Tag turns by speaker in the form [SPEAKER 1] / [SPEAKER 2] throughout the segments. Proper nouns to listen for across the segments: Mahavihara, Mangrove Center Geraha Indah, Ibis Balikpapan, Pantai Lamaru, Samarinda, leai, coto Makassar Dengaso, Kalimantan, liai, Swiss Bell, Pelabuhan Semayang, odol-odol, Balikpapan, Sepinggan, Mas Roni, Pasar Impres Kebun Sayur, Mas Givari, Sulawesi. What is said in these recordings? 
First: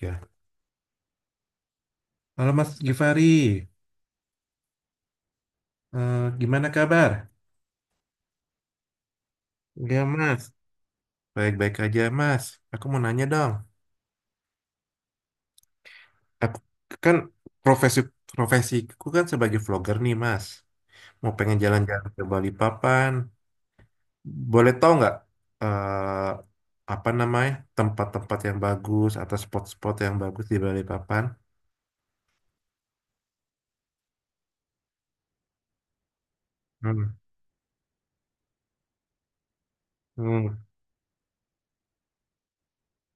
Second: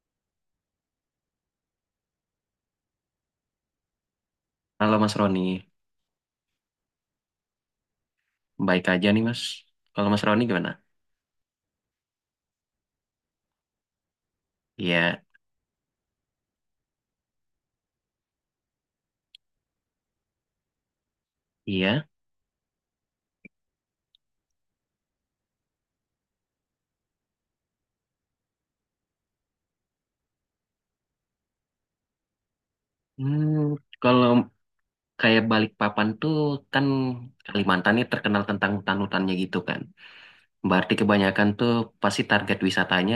[SPEAKER 1] Ya. Halo Mas Givari,
[SPEAKER 2] Halo Mas Roni,
[SPEAKER 1] Gimana kabar?
[SPEAKER 2] baik aja nih Mas.
[SPEAKER 1] Ya
[SPEAKER 2] Kalau Mas
[SPEAKER 1] Mas,
[SPEAKER 2] Roni gimana?
[SPEAKER 1] baik-baik aja Mas. Aku mau nanya dong.
[SPEAKER 2] Iya,
[SPEAKER 1] Aku kan profesi Profesiku kan sebagai vlogger nih Mas. Mau pengen
[SPEAKER 2] iya.
[SPEAKER 1] jalan-jalan ke Bali Papan. Boleh tahu nggak apa namanya tempat-tempat yang bagus atau spot-spot yang bagus di Bali Papan?
[SPEAKER 2] Hmm, kalau kayak Balikpapan tuh kan
[SPEAKER 1] Hmm.
[SPEAKER 2] Kalimantan nih terkenal tentang hutan-hutannya gitu kan.
[SPEAKER 1] Hmm.
[SPEAKER 2] Berarti kebanyakan tuh pasti target wisatanya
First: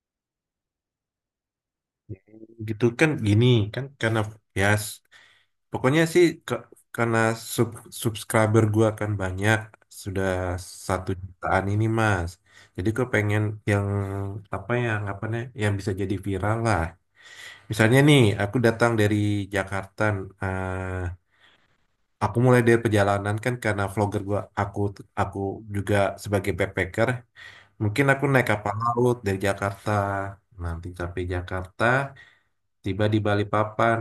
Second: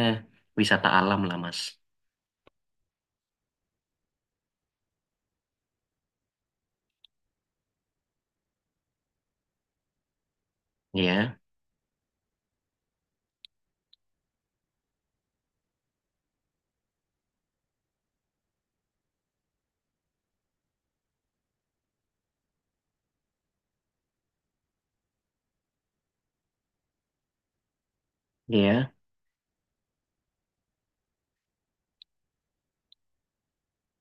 [SPEAKER 2] wisata alam lah Mas.
[SPEAKER 1] Gitu kan gini kan karena ya Pokoknya sih ke- karena sub subscriber gua kan banyak sudah satu
[SPEAKER 2] Iya,
[SPEAKER 1] jutaan ini Mas. Jadi gue pengen yang apa ya anggapannya yang bisa jadi viral lah. Misalnya nih aku datang dari Jakarta, eh, aku mulai dari perjalanan kan karena vlogger gua aku juga sebagai backpacker. Mungkin aku naik kapal
[SPEAKER 2] iya.
[SPEAKER 1] laut dari Jakarta, nanti sampai Jakarta, tiba di Balikpapan.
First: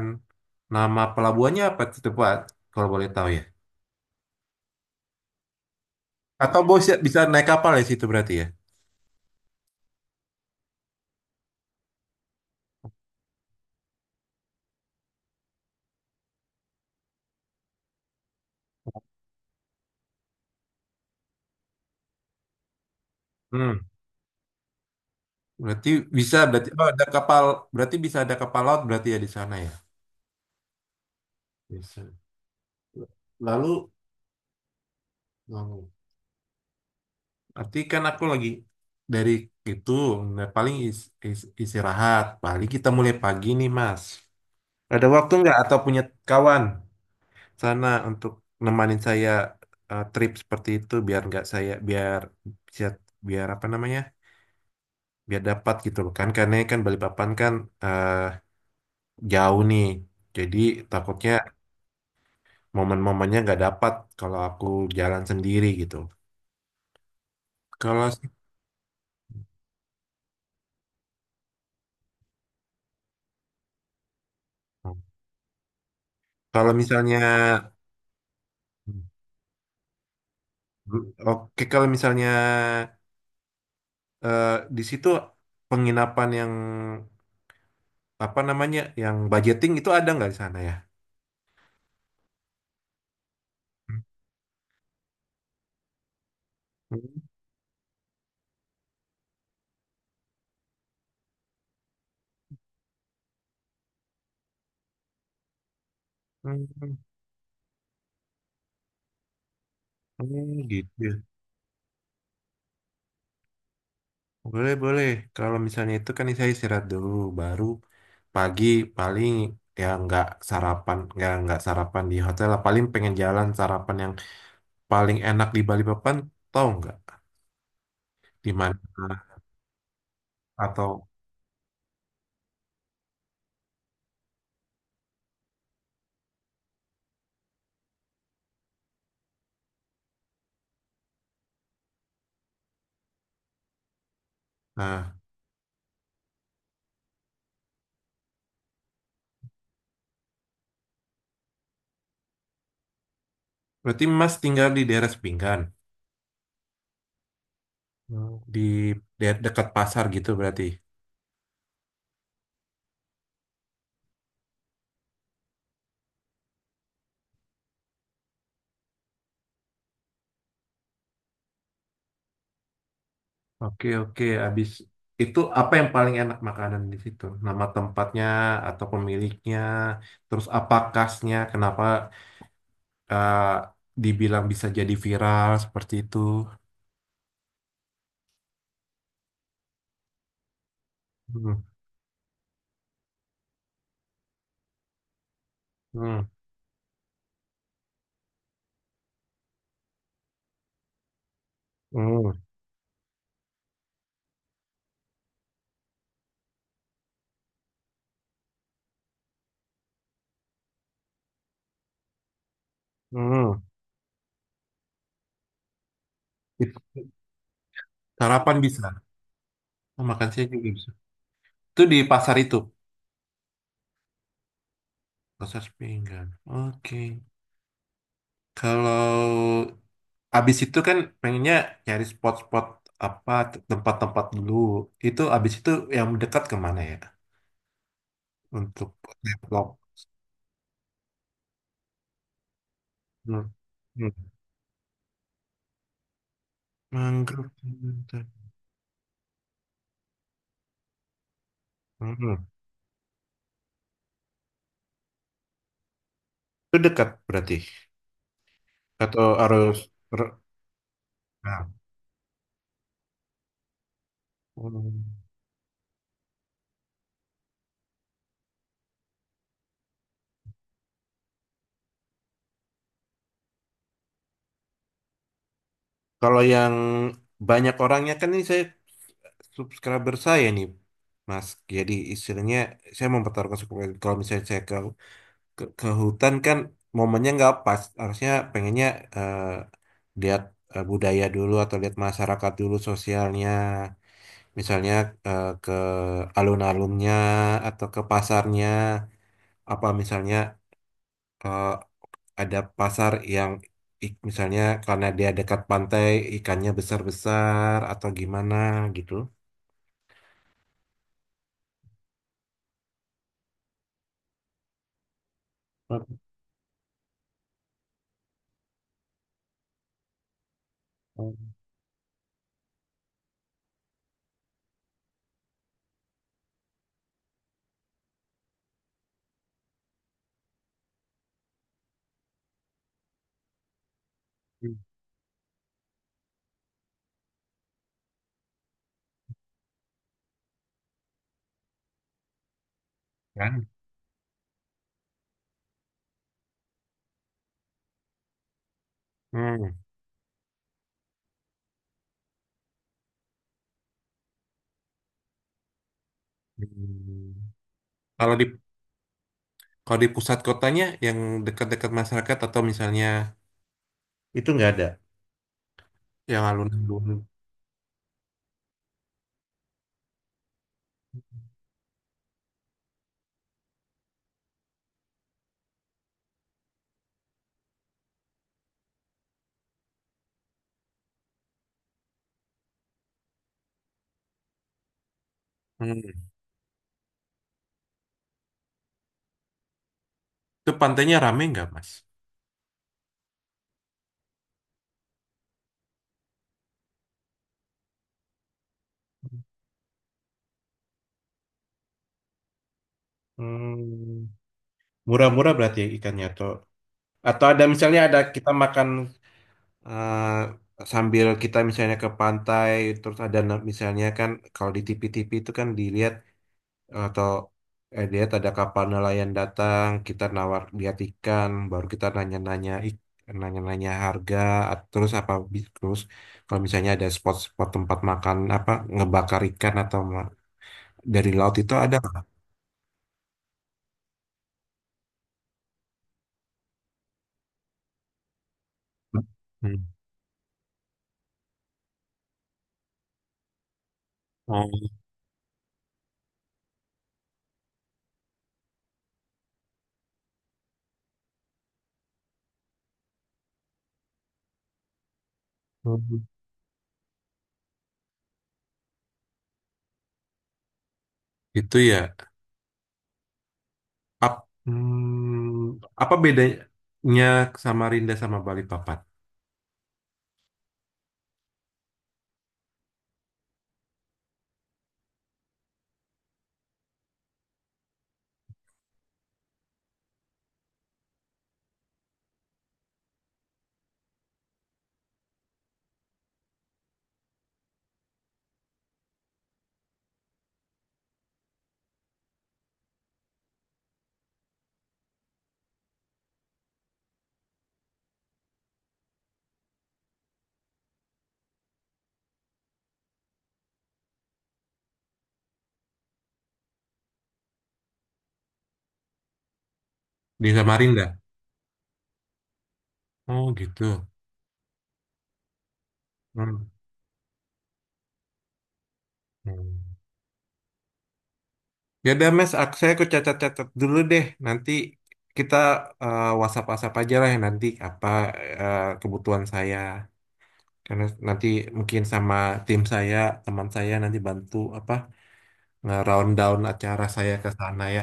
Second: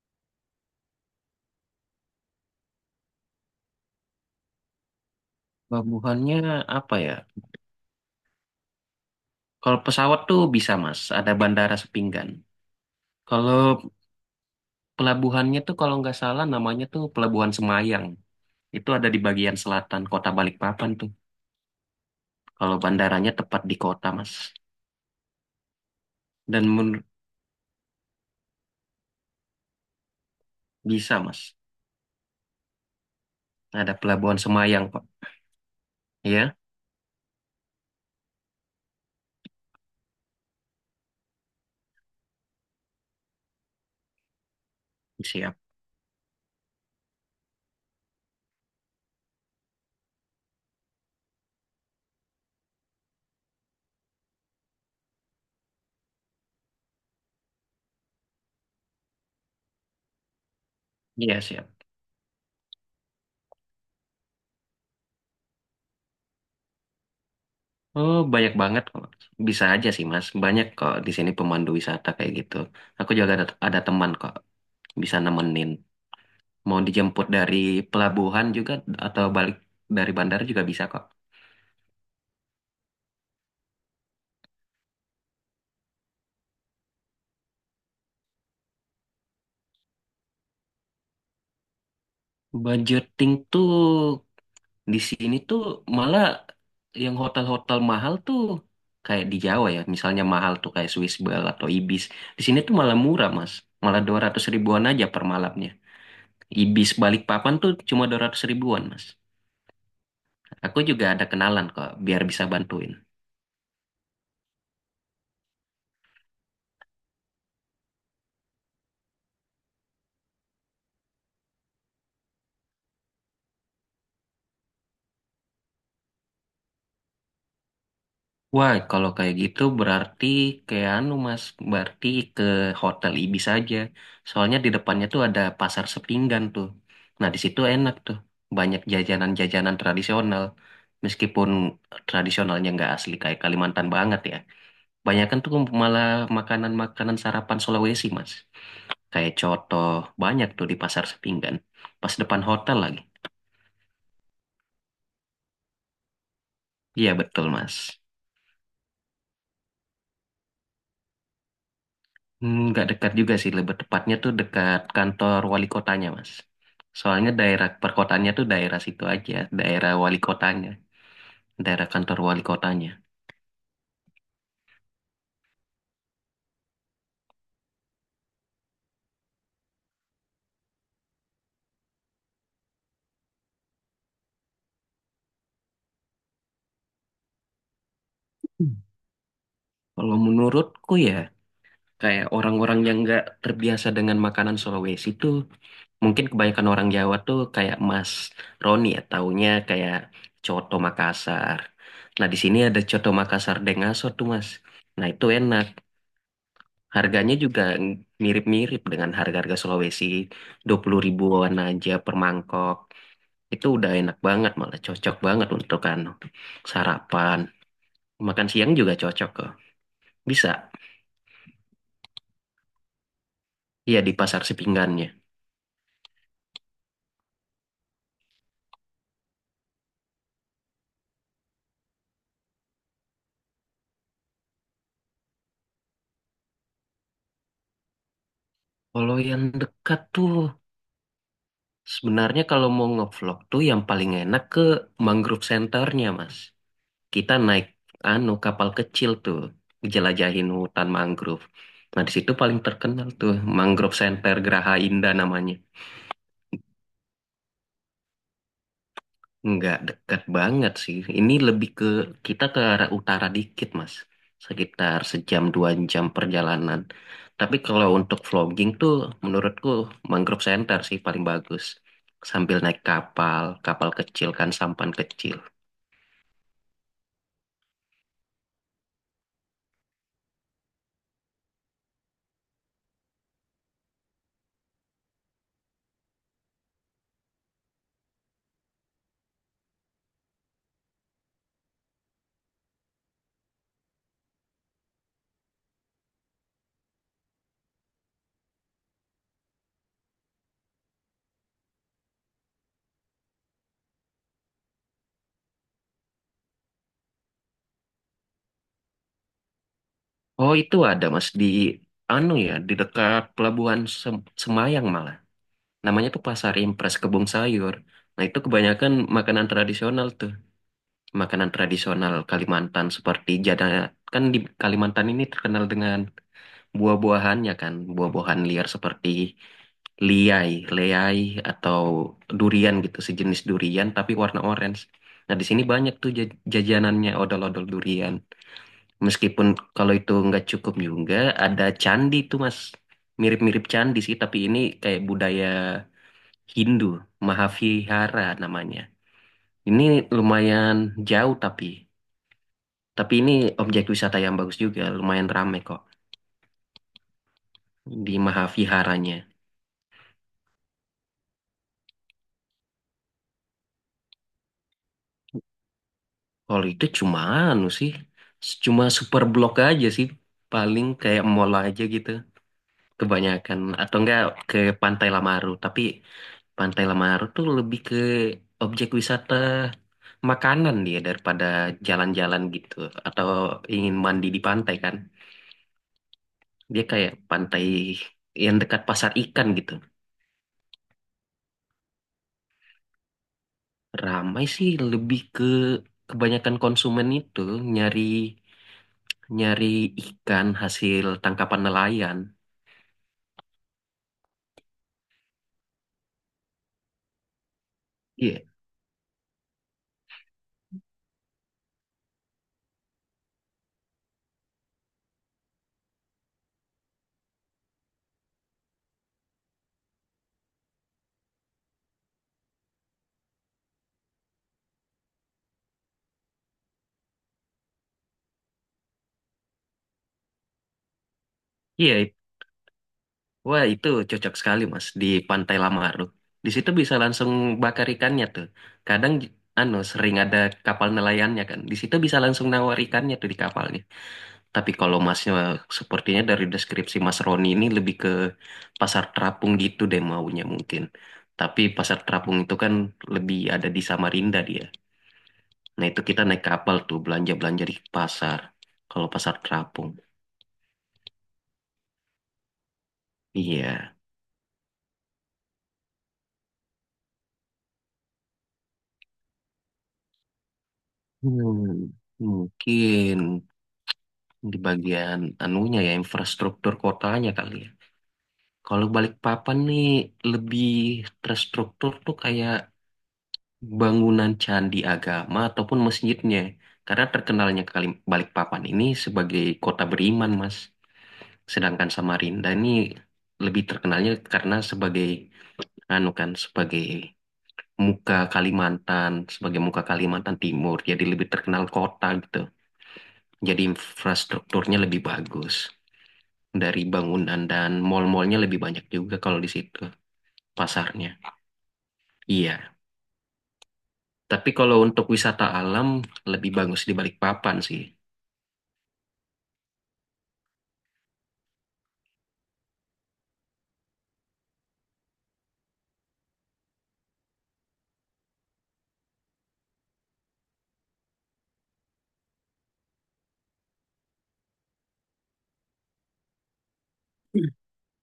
[SPEAKER 1] Nama pelabuhannya apa itu Pak? Kalau boleh tahu ya.
[SPEAKER 2] Pelabuhannya
[SPEAKER 1] Atau bos
[SPEAKER 2] apa
[SPEAKER 1] ya-
[SPEAKER 2] ya?
[SPEAKER 1] bisa naik kapal ya situ berarti ya.
[SPEAKER 2] Kalau pesawat tuh bisa Mas, ada bandara Sepinggan. Kalau pelabuhannya tuh kalau nggak salah namanya tuh Pelabuhan Semayang. Itu ada di bagian selatan kota Balikpapan tuh. Kalau bandaranya tepat di
[SPEAKER 1] Hmm.
[SPEAKER 2] kota, Mas.
[SPEAKER 1] Berarti bisa
[SPEAKER 2] Dan
[SPEAKER 1] berarti oh, ada
[SPEAKER 2] menur-
[SPEAKER 1] kapal berarti bisa ada kapal laut berarti ya di sana ya.
[SPEAKER 2] Bisa, Mas.
[SPEAKER 1] Bisa. Lalu
[SPEAKER 2] Ada pelabuhan Semayang, Pak.
[SPEAKER 1] hmm,
[SPEAKER 2] Ya,
[SPEAKER 1] berarti kan aku lagi dari itu nah, paling istirahat. Paling kita mulai pagi nih Mas. Ada waktu nggak
[SPEAKER 2] siap.
[SPEAKER 1] atau punya kawan sana untuk nemanin saya trip seperti itu biar nggak saya biar biar biar apa namanya biar dapat gitu loh kan karena kan Balikpapan kan eh, jauh nih. Jadi takutnya
[SPEAKER 2] Iya, siap.
[SPEAKER 1] momen-momennya nggak dapat kalau aku jalan sendiri gitu. Kalau
[SPEAKER 2] Oh, banyak banget kok. Bisa aja sih, Mas. Banyak kok di sini pemandu wisata kayak gitu. Aku juga ada teman kok bisa nemenin.
[SPEAKER 1] kalau
[SPEAKER 2] Mau
[SPEAKER 1] misalnya
[SPEAKER 2] dijemput dari pelabuhan juga atau balik dari bandara juga bisa kok.
[SPEAKER 1] oke kalau misalnya eh, di situ penginapan yang apa namanya yang budgeting itu ada nggak di sana ya?
[SPEAKER 2] Budgeting tuh
[SPEAKER 1] Hmm,
[SPEAKER 2] Di sini tuh malah yang hotel-hotel mahal tuh kayak di Jawa ya, misalnya mahal tuh kayak Swiss Bell atau Ibis. Di sini tuh malah murah, Mas. Malah 200 ribuan aja per malamnya. Ibis
[SPEAKER 1] hmm,
[SPEAKER 2] Balikpapan tuh cuma 200 ribuan, Mas.
[SPEAKER 1] hmm,
[SPEAKER 2] Aku
[SPEAKER 1] gitu.
[SPEAKER 2] juga
[SPEAKER 1] Ya.
[SPEAKER 2] ada kenalan kok, biar bisa bantuin.
[SPEAKER 1] Boleh, boleh. Kalau misalnya itu kan saya istirahat dulu, baru pagi paling ya nggak sarapan, nggak sarapan di hotel lah. Paling pengen jalan sarapan yang paling enak di Bali Papan tahu nggak di
[SPEAKER 2] Wah,
[SPEAKER 1] mana
[SPEAKER 2] kalau kayak gitu berarti kayak
[SPEAKER 1] atau
[SPEAKER 2] anu Mas, berarti ke Hotel Ibis aja. Soalnya di depannya tuh ada pasar Sepinggan tuh. Nah, di situ enak tuh. Banyak jajanan-jajanan tradisional. Meskipun tradisionalnya nggak asli kayak Kalimantan banget ya.
[SPEAKER 1] nah
[SPEAKER 2] Banyak kan tuh malah makanan-makanan sarapan Sulawesi, Mas. Kayak coto, banyak tuh di pasar Sepinggan. Pas depan hotel lagi.
[SPEAKER 1] berarti Mas tinggal di daerah Sepinggan.
[SPEAKER 2] Iya, betul, Mas.
[SPEAKER 1] Hmm. Di dekat pasar gitu berarti
[SPEAKER 2] Hmm, nggak dekat juga sih, lebih tepatnya tuh dekat kantor wali kotanya, Mas. Soalnya daerah perkotaannya tuh daerah situ aja, daerah wali kotanya, daerah kantor wali kotanya.
[SPEAKER 1] oke oke. Abis itu apa yang paling enak makanan di situ nama tempatnya atau pemiliknya terus apa khasnya kenapa eh, dibilang bisa jadi viral seperti itu.
[SPEAKER 2] Hmm. Kalau menurutku ya,
[SPEAKER 1] Hmm,
[SPEAKER 2] kayak orang-orang yang nggak terbiasa dengan makanan Sulawesi tuh, mungkin
[SPEAKER 1] hmm,
[SPEAKER 2] kebanyakan orang Jawa tuh kayak Mas Roni ya, taunya kayak coto Makassar. Nah, di
[SPEAKER 1] hmm,
[SPEAKER 2] sini ada coto Makassar Dengaso tuh, Mas. Nah, itu enak. Harganya juga mirip-mirip dengan harga-harga Sulawesi, 20 ribuan aja per mangkok.
[SPEAKER 1] hmm.
[SPEAKER 2] Itu udah enak banget, malah cocok banget untuk anu
[SPEAKER 1] It-
[SPEAKER 2] sarapan. Makan
[SPEAKER 1] Sarapan
[SPEAKER 2] siang juga
[SPEAKER 1] bisa.
[SPEAKER 2] cocok kok.
[SPEAKER 1] Oh, makan
[SPEAKER 2] Bisa,
[SPEAKER 1] siang juga bisa itu di pasar itu.
[SPEAKER 2] iya di pasar sepinggannya.
[SPEAKER 1] Kasar pinggang. Oke. Kalau abis itu kan pengennya nyari spot-spot apa tempat-tempat dulu. Itu abis itu yang dekat kemana ya? Untuk
[SPEAKER 2] Kalau yang
[SPEAKER 1] develop.
[SPEAKER 2] dekat tuh, sebenarnya kalau mau ngevlog
[SPEAKER 1] Hmm.
[SPEAKER 2] tuh yang
[SPEAKER 1] Hmm.
[SPEAKER 2] paling enak ke mangrove centernya, Mas. Kita
[SPEAKER 1] Mangrove.
[SPEAKER 2] naik anu kapal kecil tuh, jelajahin hutan mangrove. Nah, di situ
[SPEAKER 1] Hmm.
[SPEAKER 2] paling terkenal tuh Mangrove Center Geraha Indah namanya.
[SPEAKER 1] Itu dekat berarti. Atau harus
[SPEAKER 2] Nggak dekat
[SPEAKER 1] ber-
[SPEAKER 2] banget sih. Ini
[SPEAKER 1] nah.
[SPEAKER 2] lebih ke kita ke arah utara dikit, Mas. Sekitar
[SPEAKER 1] Hmm.
[SPEAKER 2] sejam dua jam perjalanan. Tapi kalau untuk vlogging tuh menurutku Mangrove Center sih paling bagus. Sambil naik kapal, kapal kecil kan sampan kecil.
[SPEAKER 1] Kalau yang banyak orangnya kan ini saya subscriber saya nih. Mas, jadi istilahnya saya mempertaruhkan subscriber. Kalau misalnya saya ke hutan kan momennya nggak pas harusnya pengennya eh, lihat budaya dulu atau lihat masyarakat dulu sosialnya misalnya ke alun-alunnya atau ke pasarnya apa misalnya eh, ada pasar yang misalnya karena dia dekat pantai ikannya besar-besar atau gimana gitu.
[SPEAKER 2] Oh itu ada Mas di anu ya, di dekat pelabuhan Semayang malah. Namanya tuh Pasar Impres Kebun Sayur. Nah itu kebanyakan makanan tradisional tuh.
[SPEAKER 1] Oh,
[SPEAKER 2] Makanan tradisional Kalimantan seperti jadah kan di Kalimantan ini terkenal dengan buah-buahannya kan buah-buahan liar seperti liai, leai atau durian gitu sejenis durian tapi warna orange. Nah di sini banyak tuh jajanannya odol-odol durian. Meskipun kalau itu nggak cukup juga ada candi tuh mas, mirip-mirip
[SPEAKER 1] kan.
[SPEAKER 2] candi sih tapi ini kayak budaya Hindu Mahavihara namanya.
[SPEAKER 1] Hmm.
[SPEAKER 2] Ini lumayan jauh tapi. Tapi ini objek wisata yang bagus juga, lumayan ramai kok
[SPEAKER 1] Hmm.
[SPEAKER 2] di
[SPEAKER 1] Kalau di
[SPEAKER 2] Mahaviharanya.
[SPEAKER 1] kalau di pusat kotanya yang dekat-dekat masyarakat atau misalnya itu nggak ada. Yang
[SPEAKER 2] Kalau itu cuma
[SPEAKER 1] alun-alun.
[SPEAKER 2] anu sih, cuma super blok aja sih, paling kayak mall aja gitu, kebanyakan atau enggak ke Pantai Lamaru. Tapi Pantai Lamaru tuh lebih ke objek wisata makanan dia daripada jalan-jalan gitu, atau ingin mandi di pantai kan.
[SPEAKER 1] Hmm.
[SPEAKER 2] Dia kayak pantai yang dekat pasar ikan gitu.
[SPEAKER 1] Itu pantainya rame nggak, Mas?
[SPEAKER 2] Ramai sih lebih ke kebanyakan konsumen itu nyari nyari ikan hasil tangkapan nelayan.
[SPEAKER 1] Hmm, murah-murah berarti ya ikannya atau ada misalnya ada
[SPEAKER 2] Iya,
[SPEAKER 1] kita makan sambil kita misalnya ke pantai terus ada misalnya kan kalau di TV-TV itu kan dilihat atau lihat ada kapal nelayan datang kita nawar lihat ikan baru kita nanya-nanya nanya-nanya harga terus apa terus kalau misalnya ada spot-spot tempat makan apa ngebakar ikan atau dari laut itu ada
[SPEAKER 2] iya.
[SPEAKER 1] nggak?
[SPEAKER 2] Wah, itu cocok sekali, Mas, di Pantai Lamaru. Di situ bisa langsung bakar ikannya tuh. Kadang anu
[SPEAKER 1] Hmm.
[SPEAKER 2] sering ada kapal nelayannya kan. Di situ bisa langsung nawar ikannya tuh di kapalnya.
[SPEAKER 1] Oh,
[SPEAKER 2] Tapi kalau masnya sepertinya dari deskripsi Mas Roni ini lebih ke pasar terapung gitu deh maunya mungkin. Tapi pasar terapung itu kan lebih ada di Samarinda dia. Nah itu kita naik kapal tuh belanja-belanja di pasar. Kalau pasar terapung.
[SPEAKER 1] itu ya.
[SPEAKER 2] Iya.
[SPEAKER 1] Hmm, apa bedanya Samarinda sama Balikpapan?
[SPEAKER 2] Hmm, mungkin di bagian anunya ya infrastruktur kotanya kali ya. Kalau Balikpapan nih lebih terstruktur tuh kayak bangunan candi agama ataupun masjidnya. Karena terkenalnya Balikpapan ini sebagai kota beriman, Mas. Sedangkan Samarinda ini lebih terkenalnya karena sebagai anu kan sebagai muka Kalimantan Timur. Jadi lebih terkenal kota gitu. Jadi infrastrukturnya lebih bagus dari bangunan dan mall-mallnya lebih banyak juga kalau di situ
[SPEAKER 1] Di Samarinda.
[SPEAKER 2] pasarnya. Iya.
[SPEAKER 1] Oh, gitu.
[SPEAKER 2] Tapi kalau untuk wisata alam lebih
[SPEAKER 1] Hmm.
[SPEAKER 2] bagus di Balikpapan sih.
[SPEAKER 1] Hmm. Ya udah, Mas, aku catat-catat dulu deh. Nanti kita WhatsApp-WhatsApp aja lah ya nanti apa kebutuhan saya. Karena nanti mungkin sama tim saya, teman saya nanti bantu apa nge-round down acara saya ke sana ya.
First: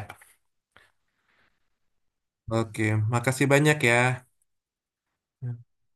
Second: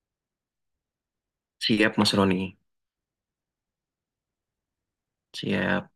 [SPEAKER 2] Siap Mas Roni,
[SPEAKER 1] Oke, makasih banyak ya. Ya,
[SPEAKER 2] siap.